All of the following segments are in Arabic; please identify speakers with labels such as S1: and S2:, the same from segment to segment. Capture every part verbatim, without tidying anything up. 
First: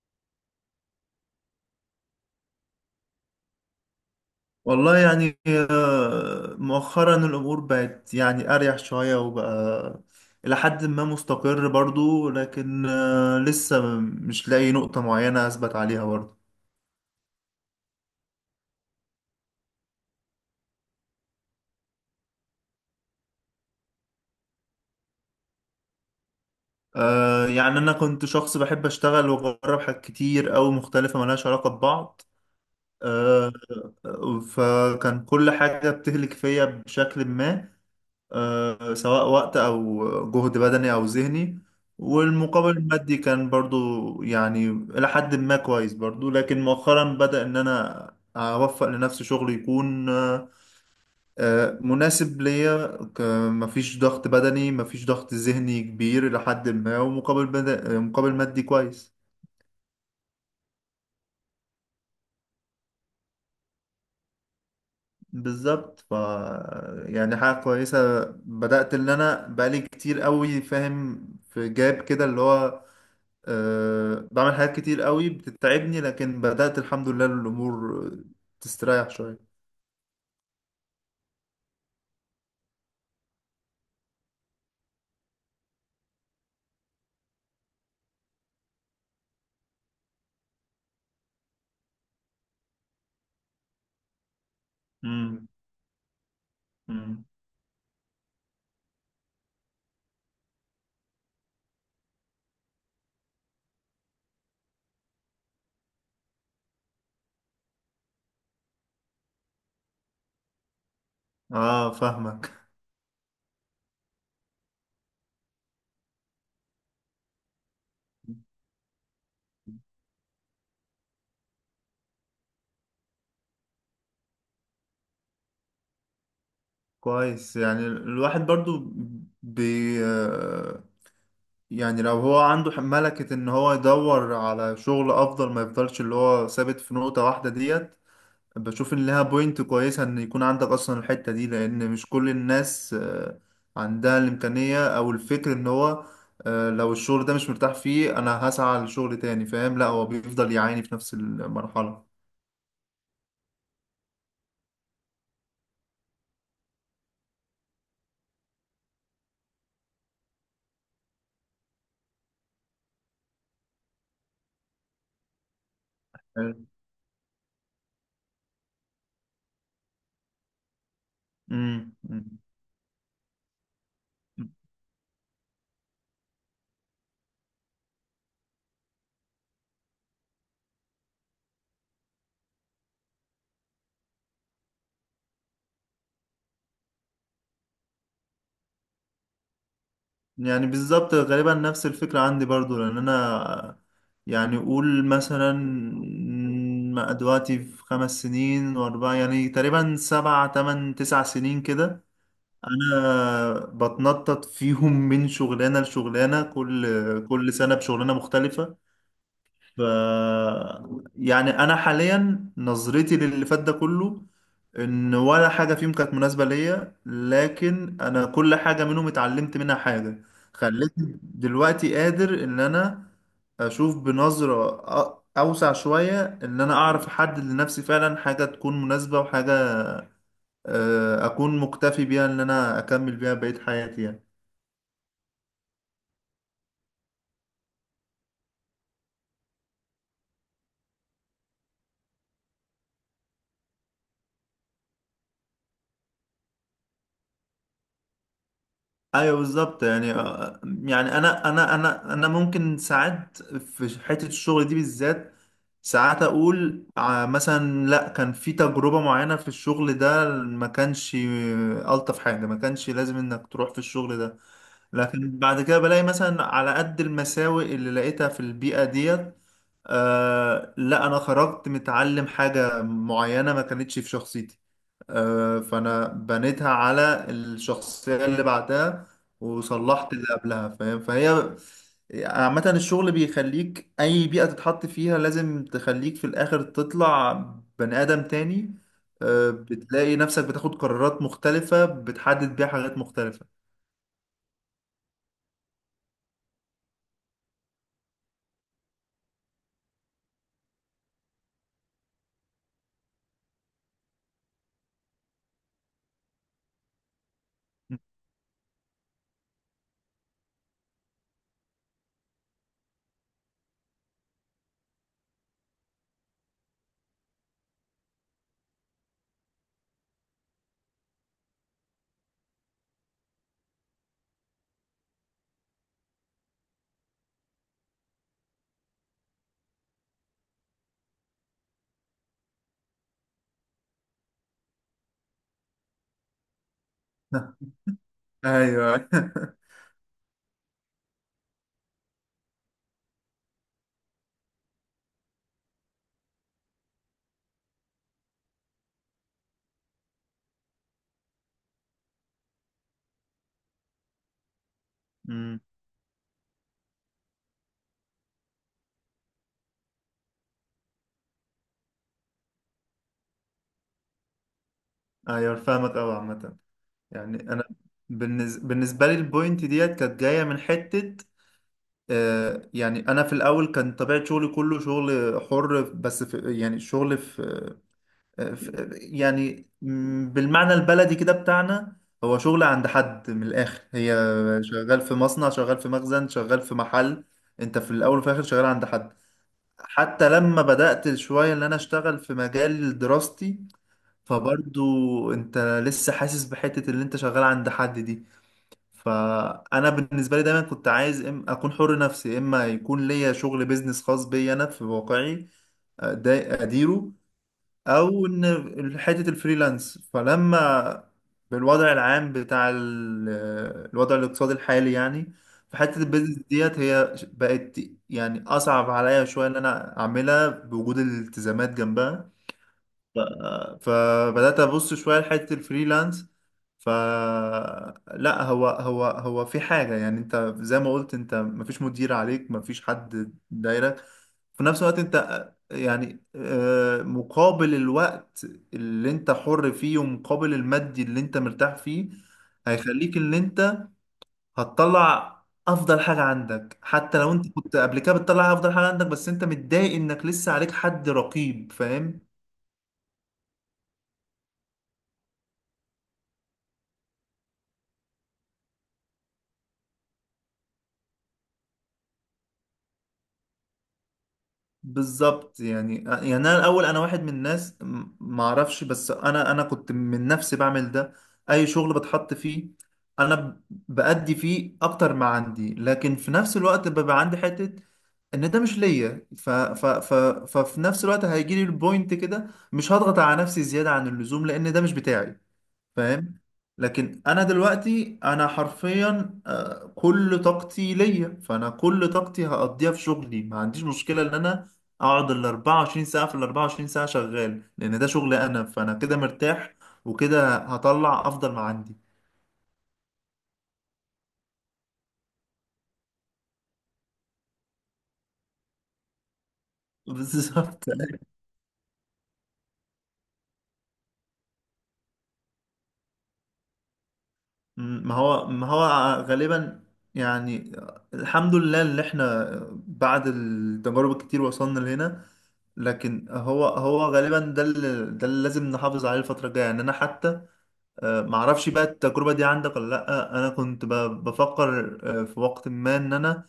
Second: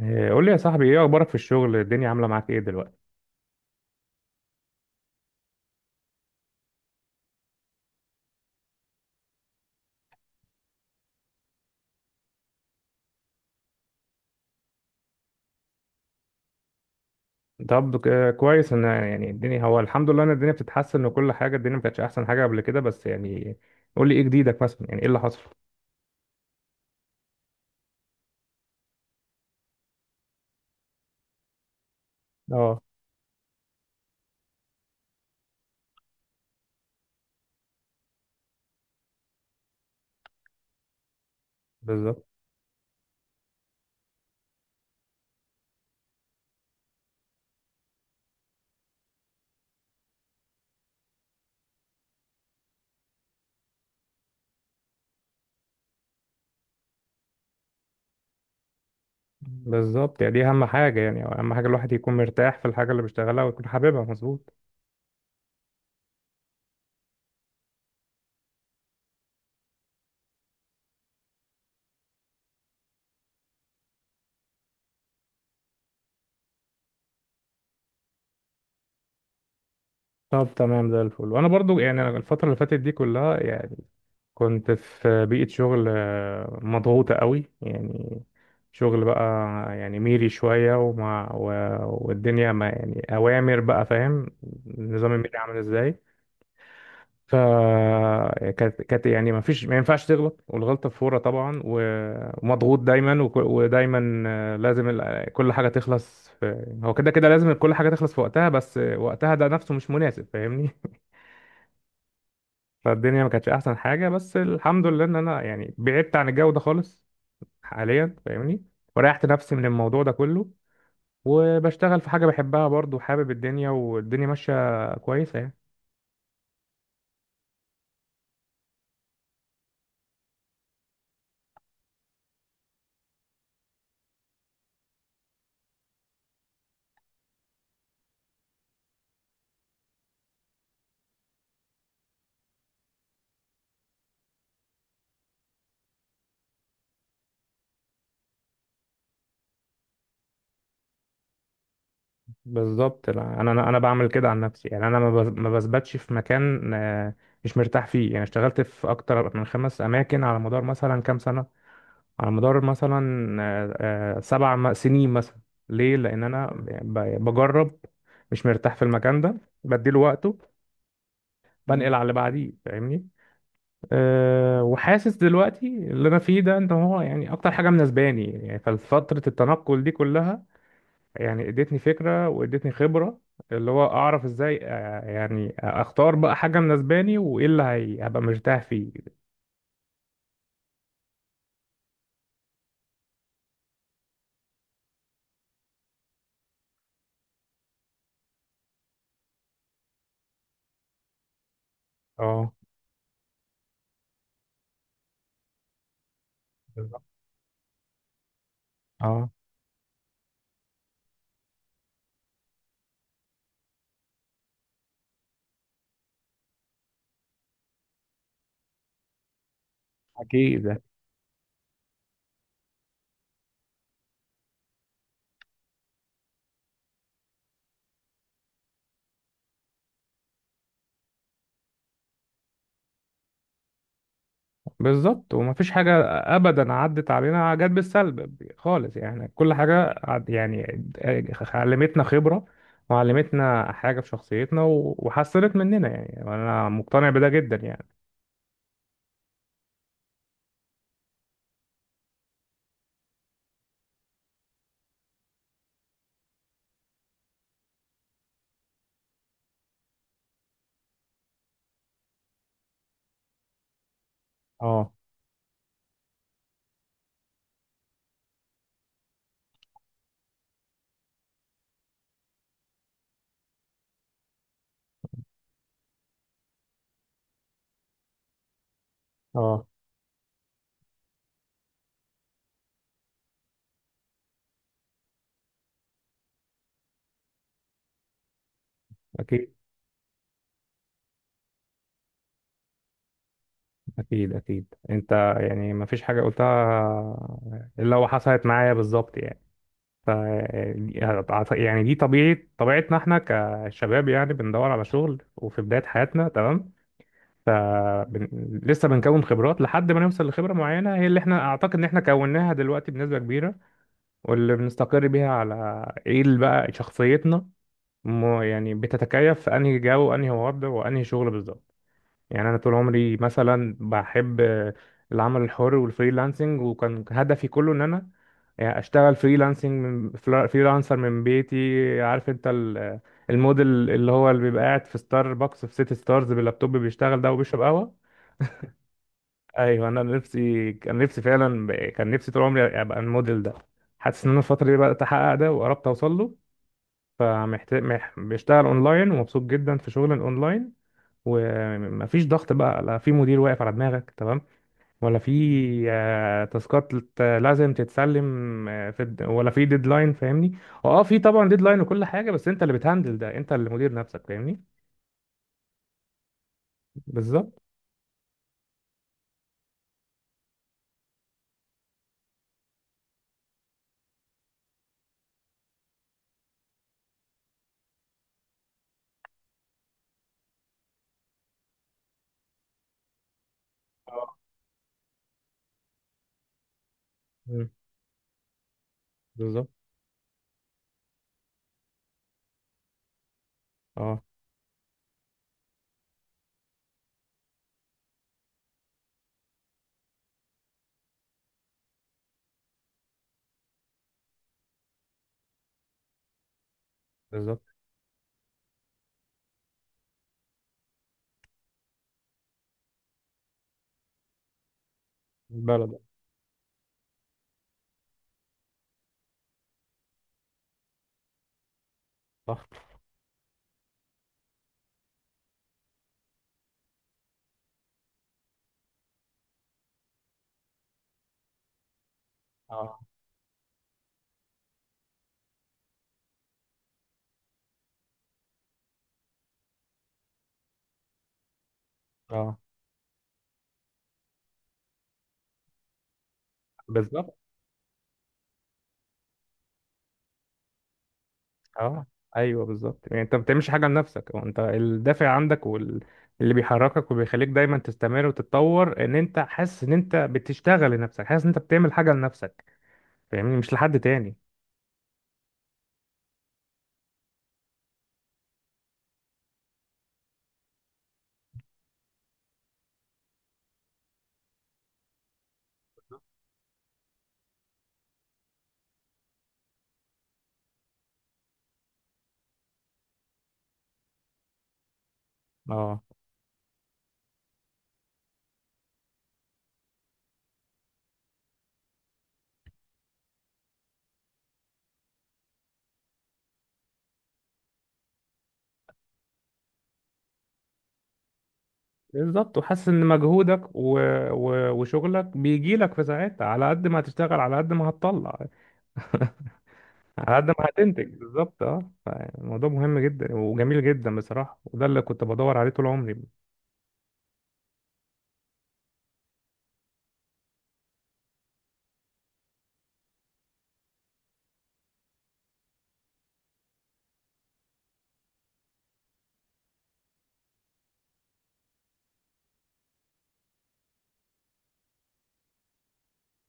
S1: إيه، قول لي يا صاحبي، ايه اخبارك في الشغل؟ الدنيا عامله معاك ايه دلوقتي؟
S2: والله يعني آه، مؤخرا الأمور بقت يعني أريح شوية وبقى إلى حد ما مستقر برضو، لكن آه، لسه مش لاقي نقطة معينة أثبت عليها برضو.
S1: طب ك- كويس ان يعني الدنيا، هو الحمد لله ان الدنيا بتتحسن، وكل حاجه الدنيا ما كانتش احسن حاجه قبل كده بس، يعني. قول لي ايه جديدك مثلا، يعني ايه اللي حصل؟
S2: آه، يعني أنا كنت شخص بحب أشتغل وأجرب حاجات كتير أوي مختلفة ملهاش علاقة ببعض.
S1: اه.
S2: آه، فكان كل حاجة بتهلك فيا بشكل ما، آه، سواء وقت أو جهد بدني أو ذهني.
S1: بالظبط.
S2: والمقابل المادي كان برضو يعني إلى حد ما كويس برضو، لكن مؤخرا بدأ إن أنا أوفق لنفسي شغل يكون آه، آه، مناسب ليا. ك- مفيش ضغط بدني، مفيش ضغط ذهني كبير إلى حد ما، ومقابل بد- آه، مقابل مادي كويس.
S1: بالظبط، يعني دي اهم حاجه. يعني اهم حاجه الواحد يكون مرتاح في الحاجه اللي بيشتغلها، ويكون حاببها مظبوط.
S2: بالظبط. ف يعني حاجة كويسة بدأت إن أنا بقالي كتير قوي فاهم في جاب كده اللي هو أه بعمل حاجات كتير قوي بتتعبني، لكن بدأت الحمد لله الأمور تستريح شوية.
S1: طب تمام، زي الفل. وانا برضو، يعني أنا الفتره اللي فاتت دي كلها، يعني كنت في بيئة شغل آه، مضغوطة قوي، يعني. شغل بقى يعني ميري شوية، ومع و... والدنيا ما يعني أوامر بقى. فاهم نظام الميري
S2: امم.
S1: عامل ازاي؟
S2: امم.
S1: ف كانت كانت يعني ما فيش، ما ينفعش تغلط، والغلطة فورة طبعا، و- ومضغوط دايما، وك... ودايما آه، لازم ال- كل حاجة تخلص في... هو كده كده لازم كل حاجة تخلص في وقتها، بس وقتها ده نفسه مش مناسب، فاهمني.
S2: اه، فاهمك.
S1: فالدنيا ما كانتش أحسن حاجة، بس الحمد لله إن أنا يعني بعدت عن الجو ده خالص حاليا، فاهمني. وريحت نفسي من الموضوع ده كله، وبشتغل في حاجة بحبها، برضو حابب الدنيا، والدنيا ماشية كويسة، يعني.
S2: كويس. يعني الواحد برضو بي آه، يعني لو هو عنده ملكة ان هو يدور على شغل افضل ما يفضلش اللي هو ثابت في نقطة واحدة ديت. بشوف ان لها بوينت كويسة ان يكون عندك اصلا الحتة دي، لان مش كل الناس آه، عندها الامكانية او الفكر ان هو آه، لو الشغل ده مش مرتاح فيه انا هسعى لشغل تاني، فاهم؟ لا، هو بيفضل يعاني في نفس المرحلة.
S1: بالظبط. لا، انا انا انا بعمل كده عن نفسي، يعني انا ما بز- ما بثبتش في مكان آه، مش مرتاح فيه، يعني اشتغلت في اكتر من خمس اماكن على مدار مثلا كام سنة. على مدار مثلا آه، آه، سبع م- سنين مثلا. ليه؟ لان انا
S2: فاهم؟
S1: ب- بجرب. مش مرتاح في المكان ده، بديله وقته،
S2: مم.
S1: بنقل على اللي
S2: مم.
S1: بعديه، فاهمني. أه، وحاسس دلوقتي اللي انا فيه ده ان هو يعني اكتر حاجه مناسباني، يعني ففتره التنقل دي كلها يعني ادتني فكره وادتني خبره، اللي هو اعرف ازاي آه، يعني اختار بقى حاجه مناسباني، وايه اللي هي- هبقى مرتاح فيه.
S2: يعني بالظبط غالبا نفس الفكرة عندي برضو، لان انا آه، يعني قول مثلا م- دلوقتي في خمس سنين واربعة، يعني تقريبا سبعة تمن تسع سنين كده.
S1: اه،
S2: انا بتنطط فيهم من شغلانه لشغلانه،
S1: بالظبط.
S2: كل كل سنه بشغلانه مختلفه.
S1: اه،
S2: ف يعني انا حاليا نظرتي للي فات ده كله ان ولا حاجه فيهم كانت مناسبه ليا، لكن انا كل حاجه منهم اتعلمت منها حاجه
S1: اكيد.
S2: خلتني دلوقتي قادر ان انا اشوف بنظره أ- اوسع شويه ان انا اعرف احدد لنفسي فعلا حاجه تكون مناسبه وحاجه آه، اكون مكتفي بيها ان انا اكمل بيها بقية حياتي يعني.
S1: بالظبط، ومفيش حاجة أبدا عدت علينا جت بالسلب خالص، يعني كل حاجة عد- يعني علمتنا خبرة، وعلمتنا حاجة في شخصيتنا، و- وحسنت مننا، يعني. وأنا مقتنع بده جدا، يعني.
S2: ايوه بالظبط. يعني آه، يعني انا انا انا انا ممكن ساعات في حتة الشغل دي بالذات ساعات اقول آه، مثلا لا، كان في تجربة معينة في الشغل ده ما كانش آه، الطف حاجة، ما كانش لازم انك تروح في الشغل ده.
S1: اه
S2: لكن بعد كده بلاقي مثلا على قد المساوئ اللي لقيتها في البيئة ديت، آه لا انا خرجت متعلم حاجة معينة ما كانتش في شخصيتي، آه فانا بنيتها على الشخصية اللي بعدها
S1: اه
S2: وصلحت اللي قبلها، فاهم؟ فهي عامة، الشغل بيخليك اي بيئة تتحط فيها لازم تخليك في الاخر تطلع بني ادم تاني. آه،
S1: أكيد
S2: بتلاقي نفسك بتاخد قرارات مختلفة بتحدد بيها حاجات مختلفة.
S1: أكيد أكيد. أنت يعني مفيش حاجة قلتها إلا وحصلت معايا بالظبط، يعني. ف يعني دي طبيعة طبيعتنا، احنا كشباب، يعني بندور على شغل وفي بداية حياتنا، تمام. فبن... لسه بنكون خبرات لحد ما نوصل لخبرة معينة، هي اللي احنا اعتقد ان احنا كوناها دلوقتي بنسبة كبيرة، واللي بنستقر بيها على ايه اللي بقى شخصيتنا، م... يعني بتتكيف في انهي جو وانهي وضع وانهي شغل، بالظبط. يعني انا طول عمري مثلا بحب العمل الحر والفريلانسنج، وكان هدفي كله ان انا يعني اشتغل فريلانسنج من فلا- فريلانسر من بيتي. عارف انت ال- الموديل اللي هو اللي بيبقى قاعد في ستاربكس في سيتي ستارز باللابتوب بيشتغل ده وبيشرب قهوة.
S2: ايوه.
S1: ايوه، انا نفسي كان نفسي فعلا، ب- كان نفسي طول عمري ابقى الموديل ده. حاسس ان انا الفتره دي بدات احقق ده وقربت اوصل له. فمحتاج مح... بشتغل اونلاين، ومبسوط جدا في شغل الاونلاين. ومفيش ضغط بقى، لا في مدير واقف على دماغك، تمام، ولا في
S2: مم.
S1: آه، تاسكات لت- لازم تتسلم آه، في الد- ولا في ديدلاين، فاهمني. اه، في طبعا ديدلاين وكل حاجه، بس انت اللي بتهندل ده، انت اللي مدير نفسك، فاهمني.
S2: ايوه فاهمك اوي. عامة يعني
S1: بالظبط.
S2: انا بالنز- بالنسبه لي البوينت ديت كانت جايه من حته، آه، يعني انا في الاول كان طبيعه شغلي كله شغل حر، بس في يعني شغل في, آه، في يعني م- بالمعنى البلدي كده بتاعنا هو شغل عند حد. من الاخر هي
S1: اه.
S2: شغال في مصنع، شغال في مخزن، شغال في محل.
S1: مم.
S2: انت في الاول وفي الاخر شغال عند حد.
S1: بالظبط.
S2: حتى لما بدات شويه ان انا اشتغل في مجال دراستي
S1: اه.
S2: فبرضو انت لسه حاسس بحته اللي انت شغال عند حد دي. فانا بالنسبه لي دايما كنت عايز إم اكون حر نفسي، اما يكون ليا شغل بيزنس خاص بيا انا في واقعي آه، ده اديره،
S1: بالظبط.
S2: او ان حته الفريلانس. فلما بالوضع العام بتاع ال- الوضع الاقتصادي الحالي يعني، فحته
S1: بلد.
S2: البيزنس ديت هي بقت يعني اصعب عليا شويه ان انا اعملها بوجود الالتزامات جنبها.
S1: صح.
S2: فبدأت أبص شوية لحتة الفريلانس، فلا هو هو هو في حاجة، يعني أنت زي ما قلت، أنت مفيش مدير عليك، مفيش
S1: اه
S2: حد دايرك. في نفس الوقت أنت يعني آه، مقابل الوقت اللي أنت حر فيه ومقابل المادي اللي أنت مرتاح فيه
S1: اه.
S2: هيخليك إن أنت هتطلع أفضل حاجة عندك. حتى لو
S1: بالظبط.
S2: أنت كنت قبل كده بتطلع أفضل حاجة عندك، بس أنت متضايق إنك لسه عليك حد رقيب،
S1: اه.
S2: فاهم؟
S1: ايوه بالظبط، يعني انت ما بتعملش حاجه لنفسك، هو انت الدافع عندك، واللي بيحركك وبيخليك دايما تستمر وتتطور ان انت حاسس ان انت بتشتغل لنفسك، حاسس ان انت بتعمل حاجه لنفسك، فاهمني، مش لحد تاني.
S2: بالظبط. يعني يعني انا الاول انا واحد من الناس، م- ما اعرفش، بس انا انا كنت من نفسي بعمل ده. اي شغل بتحط فيه انا ب- بأدي فيه اكتر ما عندي، لكن في نفس الوقت ببقى عندي حتة ان ده مش ليا. ف ف ف ففي نفس الوقت هيجي لي البوينت كده مش هضغط على نفسي زيادة عن اللزوم لان ده مش بتاعي،
S1: اه،
S2: فاهم؟ لكن انا دلوقتي انا حرفيا آه، كل طاقتي ليا، فانا كل طاقتي هقضيها في شغلي. ما عنديش مشكلة ان انا اقعد ال اربعة وعشرين ساعة في ال اربعة وعشرين ساعة شغال لان ده شغلي انا، فانا كده مرتاح وكده هطلع افضل ما عندي.
S1: بالظبط، وحاسس ان مجهودك و... و... وشغلك بيجي لك في ساعتها، على قد ما هتشتغل على قد ما هتطلع. على قد ما
S2: بالظبط.
S1: هتنتج، بالظبط، اه. الموضوع مهم جدا وجميل جدا بصراحه، وده اللي كنت بدور عليه طول عمري.
S2: مم، ما هو ما هو غالبا يعني الحمد لله اللي احنا بعد التجارب الكتير وصلنا لهنا. لكن هو هو غالبا ده اللي ده اللي لازم نحافظ عليه الفترة الجاية. يعني انا حتى آه، معرفش بقى التجربة دي عندك ولا لأ. انا كنت ب- بفكر آه، في وقت ما ان انا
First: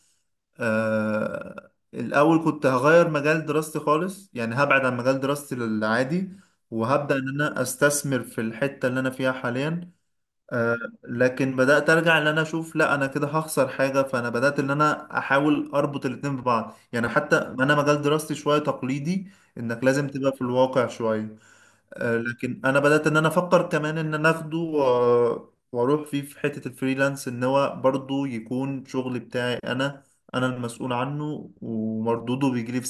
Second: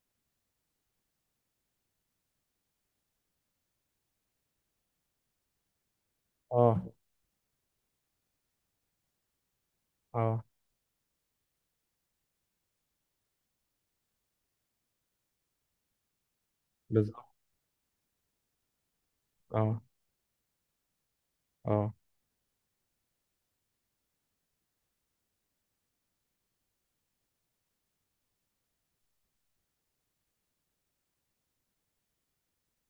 S2: آه، الاول كنت هغير مجال دراستي خالص، يعني هبعد عن مجال دراستي العادي
S1: اه
S2: وهبدأ ان انا استثمر في الحتة اللي انا فيها حاليا،
S1: اه،
S2: آه، لكن بدأت أرجع إن أنا أشوف لا، أنا كده هخسر حاجة. فأنا بدأت إن أنا أحاول أربط الاتنين ببعض، يعني
S1: بالظبط.
S2: حتى أنا مجال دراستي شوية تقليدي
S1: اه
S2: إنك لازم تبقى في الواقع شوية،
S1: اه،
S2: آه، لكن أنا بدأت إن أنا أفكر كمان إن أنا أخده و- وأروح فيه في حتة الفريلانس، إن هو برضه يكون شغل بتاعي أنا أنا المسؤول عنه ومردوده بيجيلي في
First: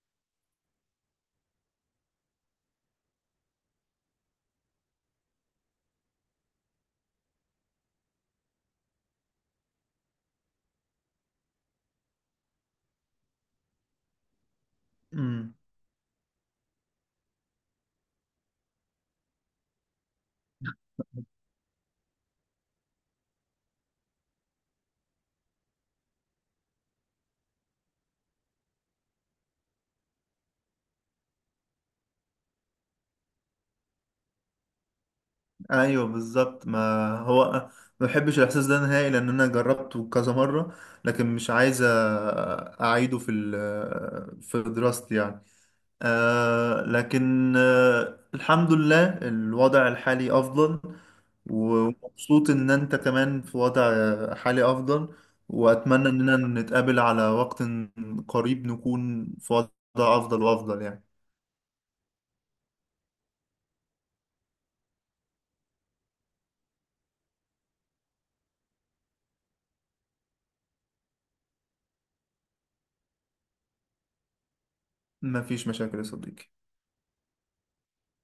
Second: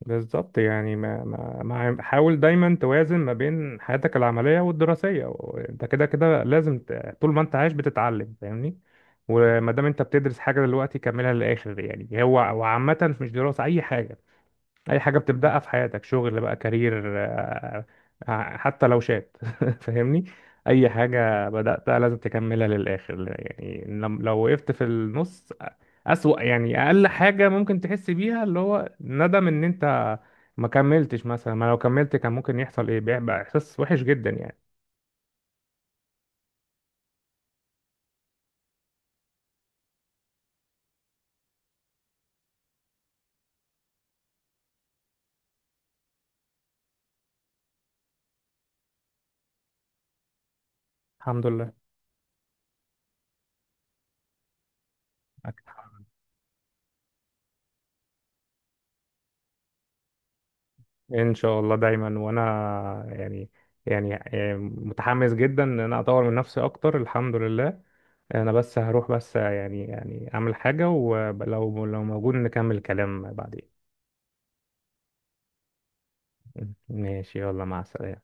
S1: بالظبط، يعني ما ما ما حاول دايما توازن ما بين حياتك العملية والدراسية، وانت كده كده لازم ت- طول ما انت عايش بتتعلم، فاهمني. وما دام انت بتدرس حاجة دلوقتي كملها للآخر، يعني هو وعامة مش دراسة أي حاجة. اي حاجه
S2: ساعتها.
S1: بتبداها في حياتك، شغل بقى، كارير، آه، آه، حتى لو شات فاهمني. اي حاجه بداتها لازم تكملها للاخر، يعني لم- لو وقفت في النص اسوأ، يعني اقل حاجه ممكن تحس بيها اللي هو ندم ان انت ما كملتش مثلا، ما لو كملت كان ممكن يحصل ايه، بيبقى احساس وحش جدا، يعني.
S2: ايوه بالظبط. ما هو ما بحبش الاحساس ده نهائي لان انا جربته كذا مره، لكن مش عايز أ- اعيده في ال- في دراستي يعني. آه لكن آه الحمد لله الوضع الحالي افضل.
S1: الحمد لله.
S2: ومبسوط ان انت كمان في وضع حالي افضل، واتمنى اننا نتقابل على وقت قريب نكون في وضع افضل وافضل يعني.
S1: ان شاء الله دايما. وانا يعني يعني يعني متحمس جدا ان انا اطور من نفسي اكتر، الحمد لله. انا بس هروح، بس يعني يعني اعمل حاجة، ولو لو موجود نكمل الكلام بعدين.
S2: مفيش مشاكل يا صديقي.
S1: ماشي، يلا، مع السلامة.